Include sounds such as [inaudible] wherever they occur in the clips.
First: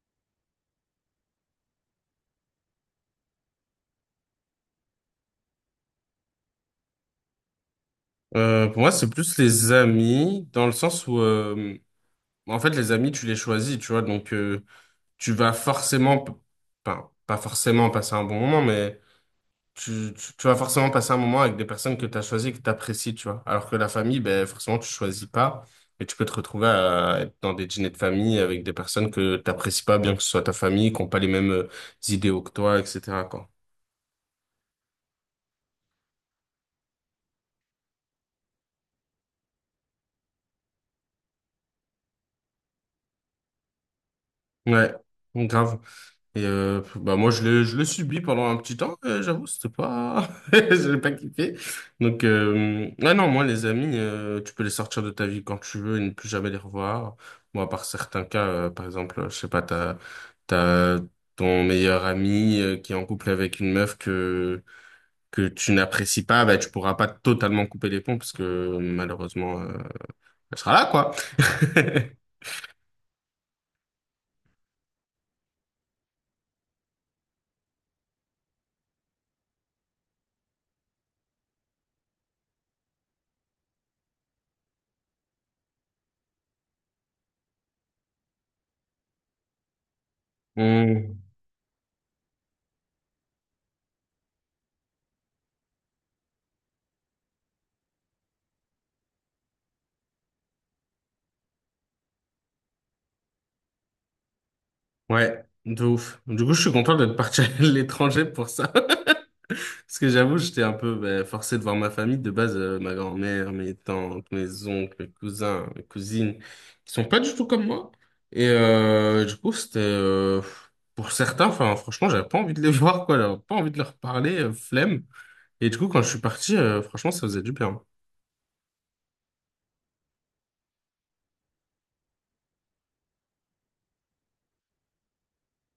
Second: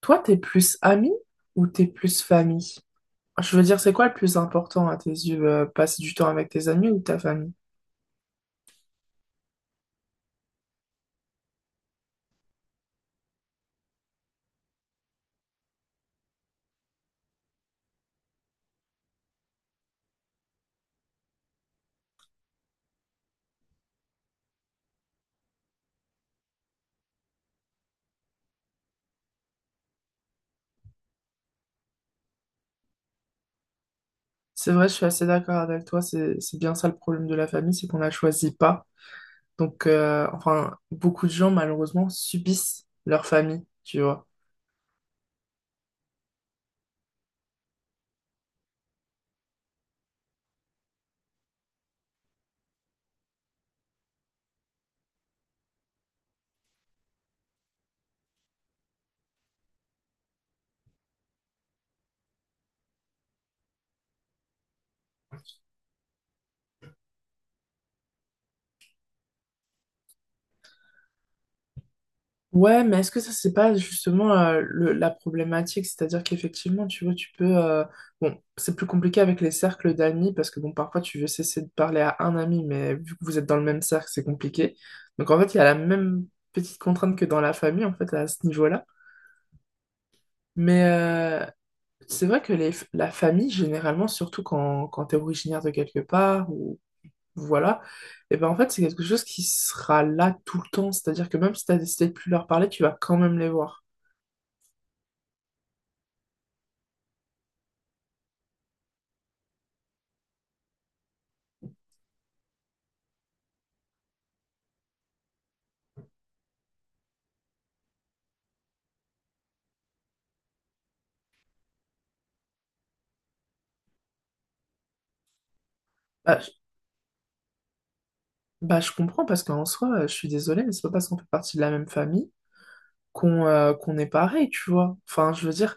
Toi, t'es plus ami ou t'es plus famille? Je veux dire, c'est quoi le plus important à tes yeux, passer du temps avec tes amis ou ta famille? Pour moi, c'est plus les amis, dans le sens où, en fait, les amis, tu les choisis, tu vois, donc tu vas forcément, enfin, pas forcément passer un bon moment, mais tu vas forcément passer un moment avec des personnes que tu as choisies, que tu apprécies, tu vois. Alors que la famille, ben, forcément, tu choisis pas, et tu peux te retrouver à être dans des dîners de famille avec des personnes que tu n'apprécies pas, bien que ce soit ta famille, qui n'ont pas les mêmes idéaux que toi, etc., quoi. C'est vrai, je suis assez d'accord avec toi, c'est bien ça le problème de la famille, c'est qu'on la choisit pas. Donc, beaucoup de gens, malheureusement, subissent leur famille, tu vois. Ouais, grave. Et bah moi je l'ai subi pendant un petit temps, j'avoue, c'était pas [laughs] j'ai pas kiffé. Donc ah non, moi les amis, tu peux les sortir de ta vie quand tu veux et ne plus jamais les revoir. Moi, par certains cas, par exemple, je sais pas, t'as ton meilleur ami qui est en couple avec une meuf que tu n'apprécies pas, bah tu pourras pas totalement couper les ponts parce que malheureusement elle sera là quoi. [laughs] Ouais, mais est-ce que ça, c'est pas justement la problématique? C'est-à-dire qu'effectivement, tu vois, bon, c'est plus compliqué avec les cercles d'amis parce que, bon, parfois, tu veux cesser de parler à un ami, mais vu que vous êtes dans le même cercle, c'est compliqué. Donc, en fait, il y a la même petite contrainte que dans la famille, en fait, à ce niveau-là. Mais Hmm. C'est vrai que la famille, généralement, surtout quand tu es originaire de quelque part, ou voilà, et ben en fait, c'est quelque chose qui sera là tout le temps. C'est-à-dire que même si tu as décidé de plus leur parler, tu vas quand même les voir. Ouais, de ouf. Du coup, je suis content d'être parti [laughs] à l'étranger pour ça. Parce que j'avoue, j'étais un peu ben, forcé de voir ma famille. De base, ma grand-mère, mes tantes, mes oncles, mes cousins, mes cousines, qui sont pas du tout comme moi. Et du coup, pour certains, enfin, franchement, j'avais pas envie de les [laughs] voir, quoi. J'avais pas envie de leur parler, flemme. Et du coup, quand je suis Bah, parti, franchement, ça faisait du bien. Bah, je comprends parce qu'en soi, je suis désolée, mais c'est pas parce qu'on fait partie de la même famille qu'on est pareil, tu vois. Enfin, je veux dire,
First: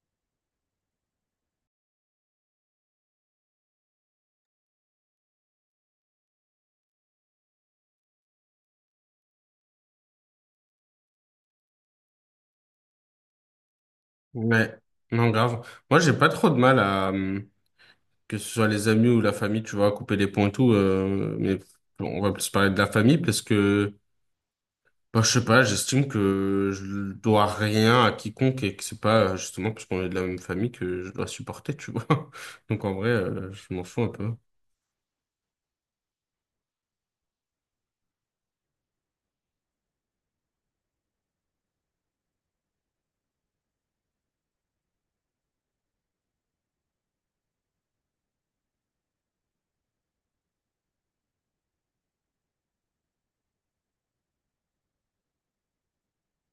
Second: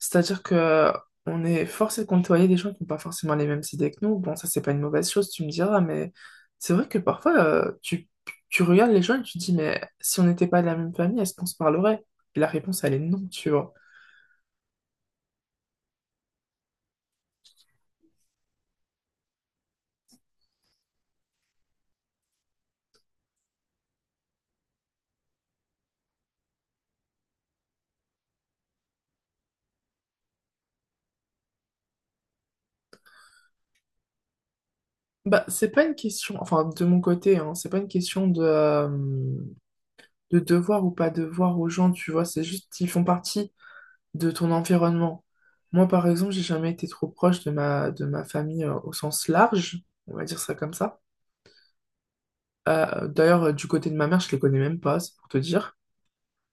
c'est-à-dire que on est forcé de côtoyer des gens qui n'ont pas forcément les mêmes idées que nous. Bon, ça, c'est pas une mauvaise chose, tu me diras, mais c'est vrai que parfois, tu regardes les gens et tu te dis, mais si on n'était pas de la même famille, est-ce qu'on se parlerait? Et la réponse, elle est non, tu vois. Ouais, non, grave. Moi, j'ai pas trop de mal à que ce soit les amis ou la famille, tu vois, couper les ponts et tout. Mais bon, on va plus parler de la famille parce que... Bah, je sais pas, j'estime que je dois rien à quiconque et que c'est pas justement parce qu'on est de la même famille que je dois supporter, tu vois. [laughs] Donc en vrai, je m'en fous un peu. Bah, c'est pas une question, enfin, de mon côté, hein, c'est pas une question de devoir ou pas devoir aux gens, tu vois, c'est juste qu'ils font partie de ton environnement. Moi, par exemple, j'ai jamais été trop proche de de ma famille au sens large, on va dire ça comme ça. Du côté de ma mère, je les connais même pas, c'est pour te dire.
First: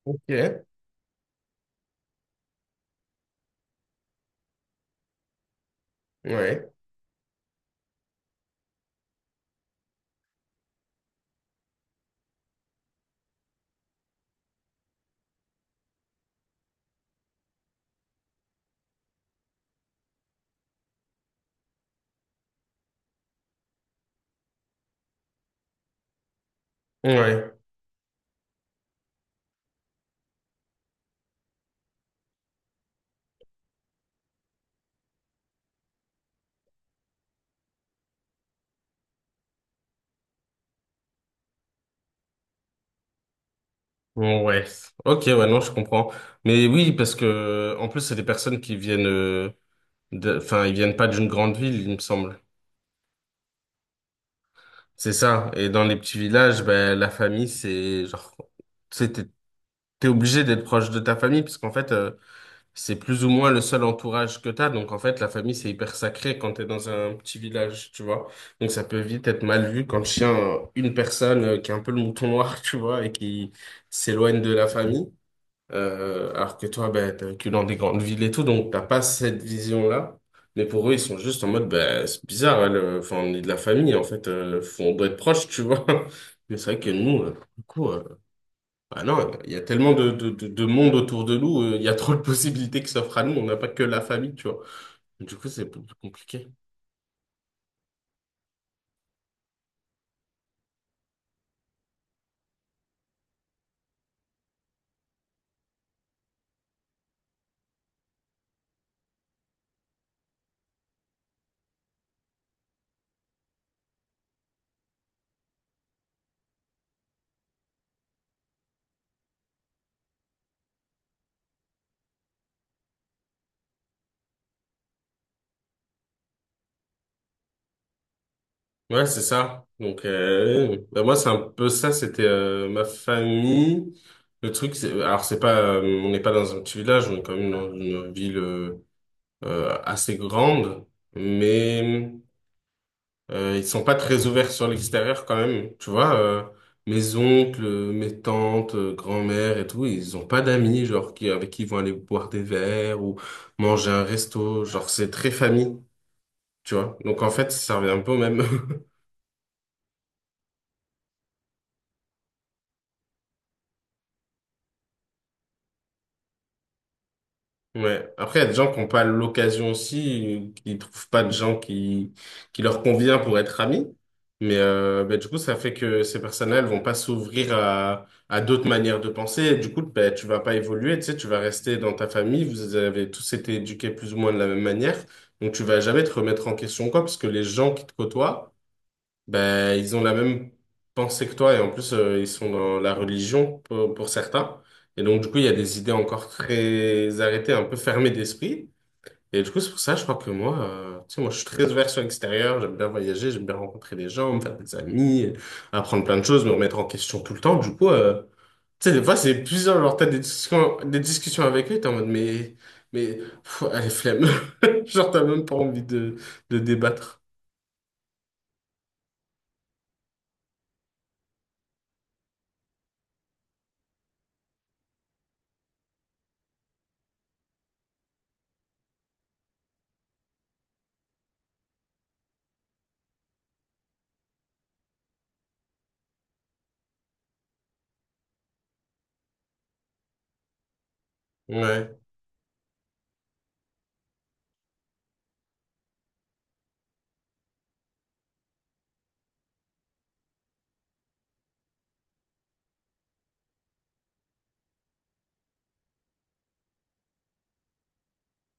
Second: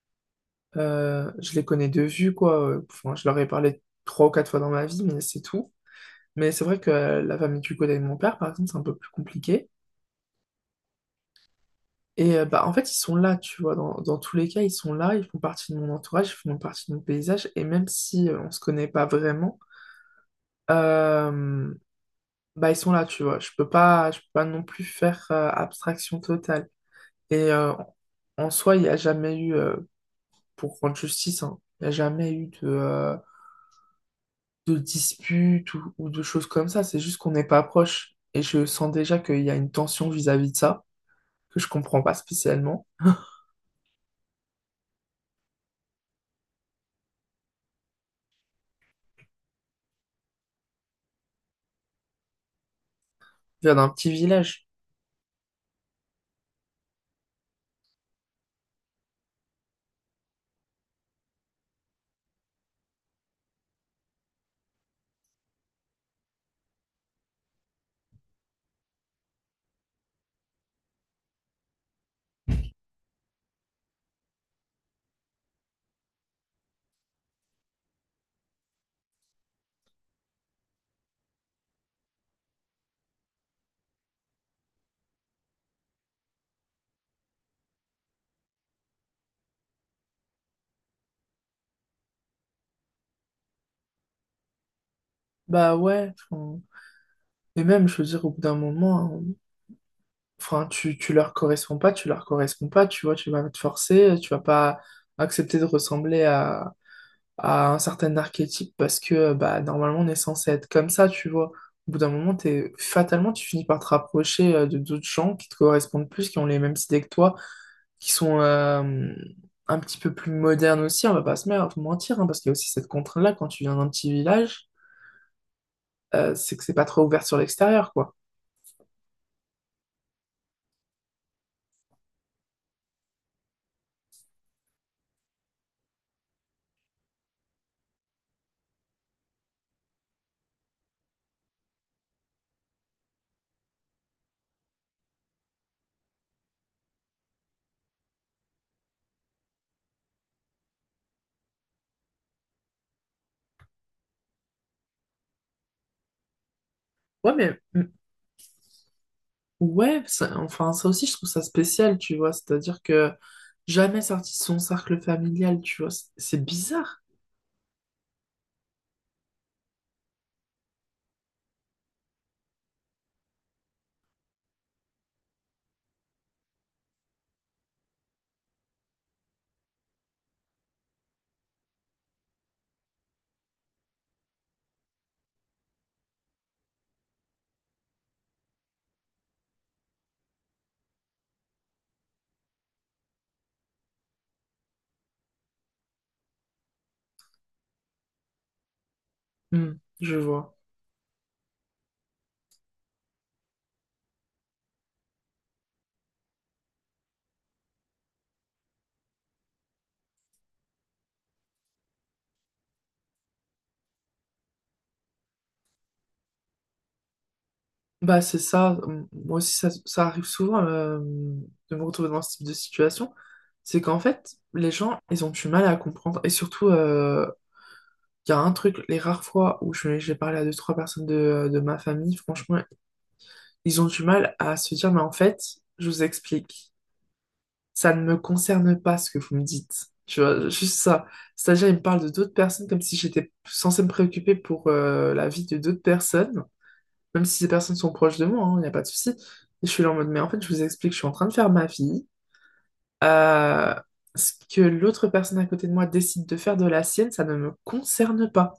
Ok, ouais. Je les connais de vue, quoi. Je leur ai parlé trois ou quatre fois dans ma vie, mais c'est tout. Mais c'est Ouais. vrai que la famille du côté de mon père, par exemple, c'est un peu plus compliqué. Et bah, en fait, ils sont là, tu vois. Dans tous les cas, ils sont là, ils font partie de mon entourage, ils font partie de mon paysage. Et même si on se connaît pas vraiment, euh, bah, ils sont là, tu vois. Je peux pas non plus faire abstraction totale. Et en soi, il n'y a jamais eu, pour rendre justice, hein, il n'y a jamais eu de dispute ou de choses comme ça. C'est juste qu'on n'est pas proche. Et je sens déjà qu'il y a une tension vis-à-vis de ça, que je comprends pas spécialement. Ouais. Ok, ouais, non, je comprends. Mais oui, parce que en plus, c'est des personnes qui viennent enfin, ils viennent pas d'une grande ville, il me semble. Je viens d'un petit village. C'est ça. Et dans les petits villages, ben la famille, c'est genre, c'est- t'es t'es obligé d'être proche de ta famille parce qu'en fait, c'est plus ou moins le seul entourage que t'as. Donc, en fait, la famille, c'est hyper sacré quand t'es dans un petit village, tu vois. Donc, ça peut vite être mal vu quand une personne qui est un peu le mouton noir, [laughs] tu vois, et qui s'éloigne de la famille. Alors que toi, ben, t'es que dans des grandes villes et tout, donc t'as pas cette vision-là. Mais pour eux, ils sont juste en mode, ben, c'est bizarre, enfin, on est de la famille, en fait, on doit être proche, tu vois. [laughs] Mais c'est vrai que nous, pour le coup, bah non, il y a tellement de monde autour de nous, il y a trop de possibilités qui s'offrent à nous, on n'a pas que la famille, tu vois. Du coup, c'est Bah plus ouais. compliqué. Enfin, et même, je veux dire, au bout d'un moment, hein, enfin, tu leur corresponds pas, tu vois, tu vas te forcer, tu vas pas accepter de ressembler à un certain archétype parce que bah, normalement on est censé être comme ça, tu vois. Au bout d'un moment, t'es, fatalement, tu finis par te rapprocher de d'autres gens qui te correspondent plus, qui ont les mêmes idées que toi, qui sont un petit peu plus modernes aussi, on va pas se mentir, hein, parce qu'il y a aussi cette contrainte-là quand tu viens d'un petit village, c'est que c'est pas trop ouvert sur l'extérieur, quoi. Ouais, c'est ça. Donc, bah, moi, c'est un peu ça, c'était ma famille. Le truc, c'est, alors, c'est pas, on n'est pas dans un petit village, on est quand même dans une ville assez grande, mais. Ils sont pas très ouverts sur l'extérieur quand même, tu vois. Mes oncles, mes tantes, grand-mère et tout, ils ont pas d'amis, genre, avec qui ils vont aller boire des verres ou manger un resto. Genre, c'est très famille, tu vois. Donc, en Ouais, fait, mais ça mm, revient un peu au même. [laughs] ouais, enfin ça aussi je trouve ça spécial, tu vois, c'est-à-dire que jamais sorti de son cercle familial, tu vois, c'est bizarre. Ouais. Après, il y a des gens qui n'ont pas l'occasion aussi, qui ne trouvent pas de gens qui leur convient pour être amis. Mais ben, du coup, ça fait que ces personnes-là, elles vont pas s'ouvrir à d'autres manières de penser. Et du coup, ben, tu vas pas évoluer, tu sais, tu vas rester dans ta famille. Vous avez tous été éduqués plus ou moins de la même manière. Donc, tu vas jamais te remettre en question, quoi, parce que les gens qui te côtoient, ben, ils ont la même pensée que toi et en plus ils sont dans la religion pour certains. Et donc du coup il y a des idées encore très arrêtées, un peu fermées d'esprit. Et du coup c'est Hmm, pour ça je crois je que vois. moi, tu sais moi je suis très ouvert sur l'extérieur, j'aime bien voyager, j'aime bien rencontrer des gens, me faire des amis, apprendre plein de choses, me remettre en question tout le temps. Du coup tu sais des fois c'est plusieurs genre t'as des discussions avec eux, t'es en mode mais allez flemme, [laughs] genre t'as même pas envie de débattre. Bah, c'est ça. Moi aussi, ça arrive souvent de me retrouver dans ce type de situation. C'est qu'en fait, les gens, ils ont du mal à comprendre. Et surtout, il y a un truc, les rares fois où j'ai parlé à deux, trois personnes de ma famille, franchement, ils ont du mal à se dire, mais en fait, je vous explique, ça ne me concerne pas ce que vous me dites. Tu vois, juste ça. C'est-à-dire, ils me Ouais. parlent de d'autres personnes comme si j'étais censée me préoccuper pour la vie de d'autres personnes même si ces personnes sont proches de moi, il n'y a pas de souci. Et je suis là en mode, mais en fait, je vous explique, je suis en train de faire ma vie. Euh, Ce que l'autre personne à côté de moi décide de faire de la sienne, ça ne me concerne pas.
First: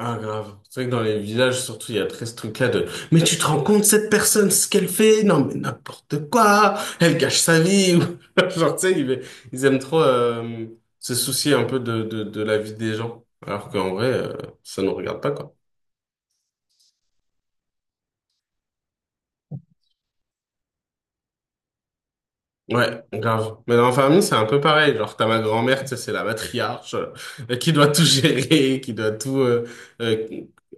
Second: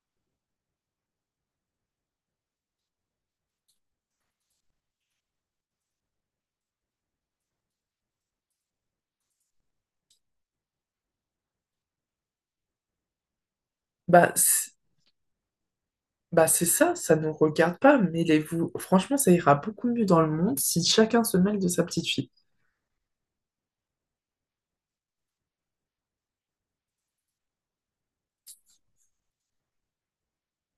Ah, grave. C'est vrai que dans les villages, surtout, il y a très ce truc-là de, mais tu te rends compte, cette personne, ce qu'elle fait? Non, mais n'importe quoi! Elle gâche sa vie! [laughs] Genre, tu sais, ils aiment trop, se soucier un peu de la vie des gens. Alors qu'en vrai, Bah, c'est- ça nous regarde pas, quoi. bah c'est ça, ça ne nous regarde pas, mêlez-vous. Franchement, ça ira beaucoup mieux dans le monde si chacun se mêle de sa petite fille. Ouais, grave. Mais dans la famille, c'est un peu pareil. Genre, t'as ma grand-mère, tu sais, c'est la matriarche, qui doit tout gérer, [laughs] qui doit tout, euh,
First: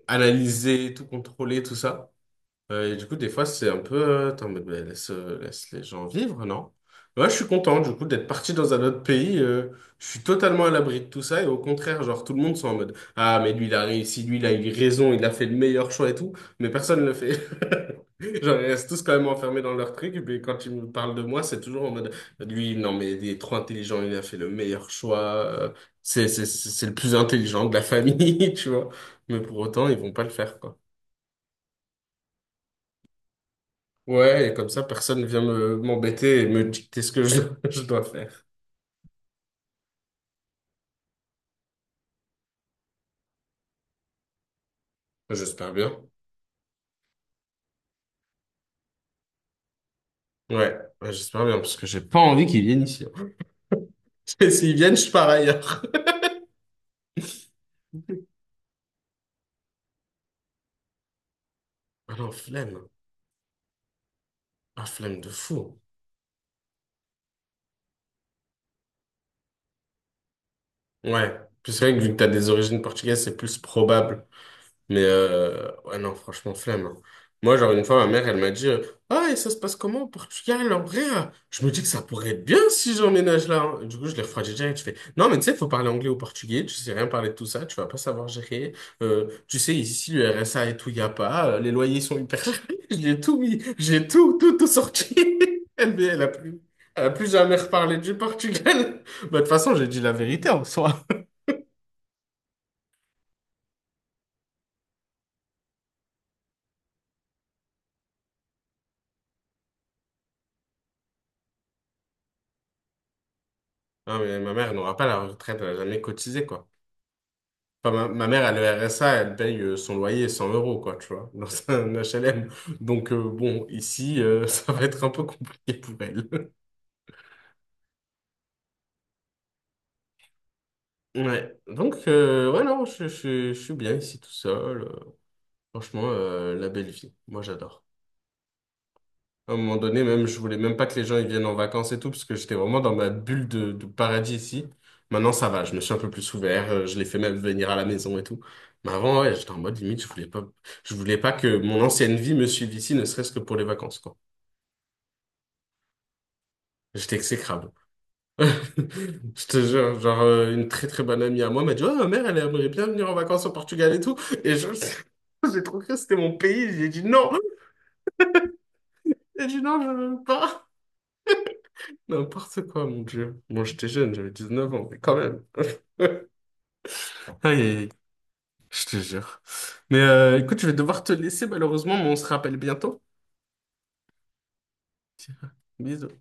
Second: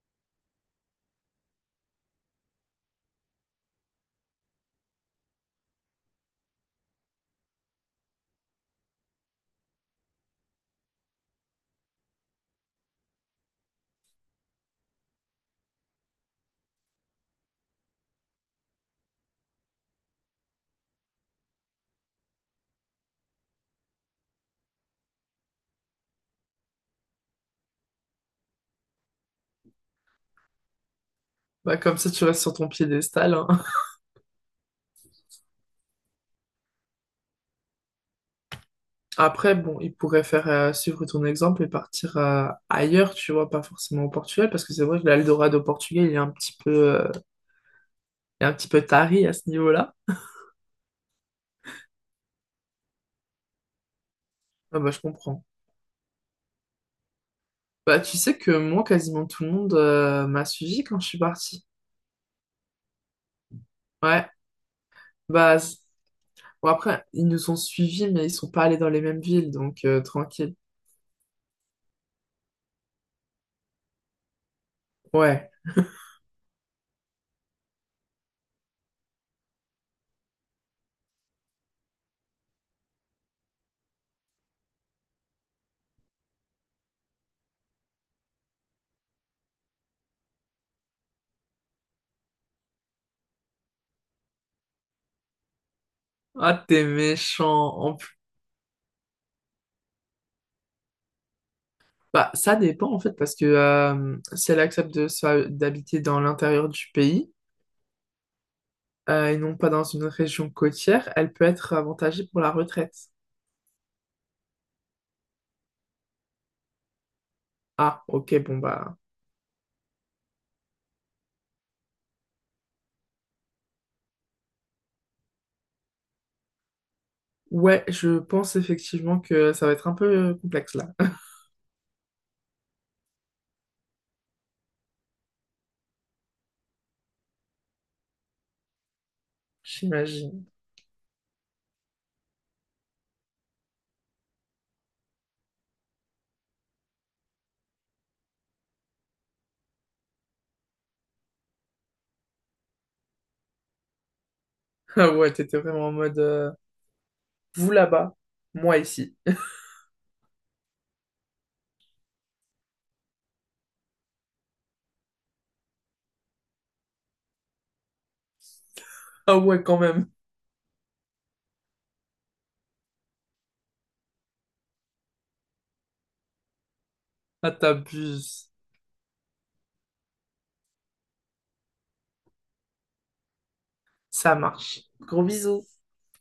analyser, tout contrôler, tout ça. Et du coup, des fois, c'est un peu... Attends, mais laisse, laisse les gens vivre, non? Moi, je suis content, du coup, d'être parti dans un autre pays. Je suis totalement à l'abri de tout ça. Et au contraire, genre, tout le monde sont en mode, «Ah, mais lui, il a réussi, lui, il a eu raison, il a fait le meilleur choix et tout. Mais personne ne le fait. [laughs] Genre, ils restent tous quand même enfermés dans leur truc. Et puis, quand ils me parlent de moi, c'est toujours en mode, lui, non, mais il est trop intelligent, il a fait le meilleur choix. C'est le plus intelligent de la famille, [laughs] tu vois. Mais pour autant, ils vont pas le faire, quoi. Bah, comme ça, tu restes sur ton piédestal, hein. [laughs] Ouais, et comme ça, personne ne vient me m'embêter et me dicter ce que je, [laughs] je dois faire. Après, bon, il pourrait faire suivre ton exemple et partir ailleurs, tu vois, pas forcément au Portugal, parce que c'est vrai que l'Eldorado au J'espère bien. Portugal, il est un petit peu euh, est un petit peu taré à ce niveau-là. Ouais, ouais, j'espère bien, parce que j'ai pas envie qu'ils viennent ici. [laughs] Et s'ils Ah bah, viennent, je je pars comprends. ailleurs. Bah, tu sais que moi, quasiment tout le monde m'a suivi quand je suis partie. Ah non, flemme. Ouais, Ah, flemme de bah, fou. c- bon, après, ils nous ont suivis, mais ils sont pas allés dans les mêmes villes, donc tranquille. Ouais. Puis c'est vrai que vu que t'as des origines portugaises, c'est plus probable. Mais Ouais. Ouais, non, franchement, flemme, hein. Moi, genre, une fois, ma mère, elle m'a dit, Ah, et ça se passe comment au Portugal, en vrai? Je me dis que ça pourrait être bien si j'emménage là, hein. Du coup, je l'ai refroidi direct. Je fais, non, mais tu sais, il faut parler anglais ou portugais. Tu sais rien parler de tout ça. Tu vas pas savoir gérer. Tu sais, ici, le RSA et tout, il y a pas. Les loyers sont hyper chers. [laughs] J'ai tout mis. J'ai tout, tout, tout sorti. [laughs] Elle, mais Ah, t'es elle a plus jamais méchant. En reparlé du plus- Portugal. [laughs] Bah, de toute façon, j'ai dit la vérité en soi. Bah, ça dépend, en fait, parce que si elle accepte de d'habiter dans l'intérieur du pays, et non pas dans une région côtière, elle peut être avantagée pour la retraite. Ah, mais ma mère elle n'aura pas la retraite. Elle a jamais cotisé, quoi. Ah, Enfin, ma ok, mère, elle bon, a le bah. RSA, elle paye son loyer 100 euros, quoi, tu vois, dans un HLM. Donc, bon, ici, [laughs] ça va être un peu compliqué pour elle. [laughs] Ouais, je pense effectivement que ça va être un peu complexe là. Ouais, donc, ouais, non, je suis bien ici tout seul. Franchement, la belle vie. Moi, j'adore. À un moment donné, même, je J'imagine. [laughs] voulais même pas que les gens ils viennent en vacances et tout, parce que j'étais vraiment dans ma bulle de paradis ici. Maintenant, ça va, je me suis un peu plus ouvert, je les fais même venir à la maison et tout. Mais avant, ouais, j'étais en mode limite, je voulais pas que mon ancienne vie me suive ici, ne serait-ce que pour les vacances, quoi. Ah ouais, t'étais vraiment en mode J'étais exécrable. vous là-bas, [laughs] moi ici. Je te jure, genre, une très très bonne amie à moi m'a dit, oh, ma mère, elle aimerait bien venir en vacances au Portugal et tout. Et je, [laughs] j'ai trop cru que c'était mon pays, Ah j'ai dit ouais, quand non, je même. veux pas. N'importe quoi, mon Dieu. Moi, j'étais jeune, j'avais 19 ans, mais quand même. [laughs] Aïe, Ah, aïe, aïe, t'abuses. je te jure. Mais écoute, je vais devoir te laisser, malheureusement, mais on se rappelle bientôt. Ça marche. Gros bisous. Bisous.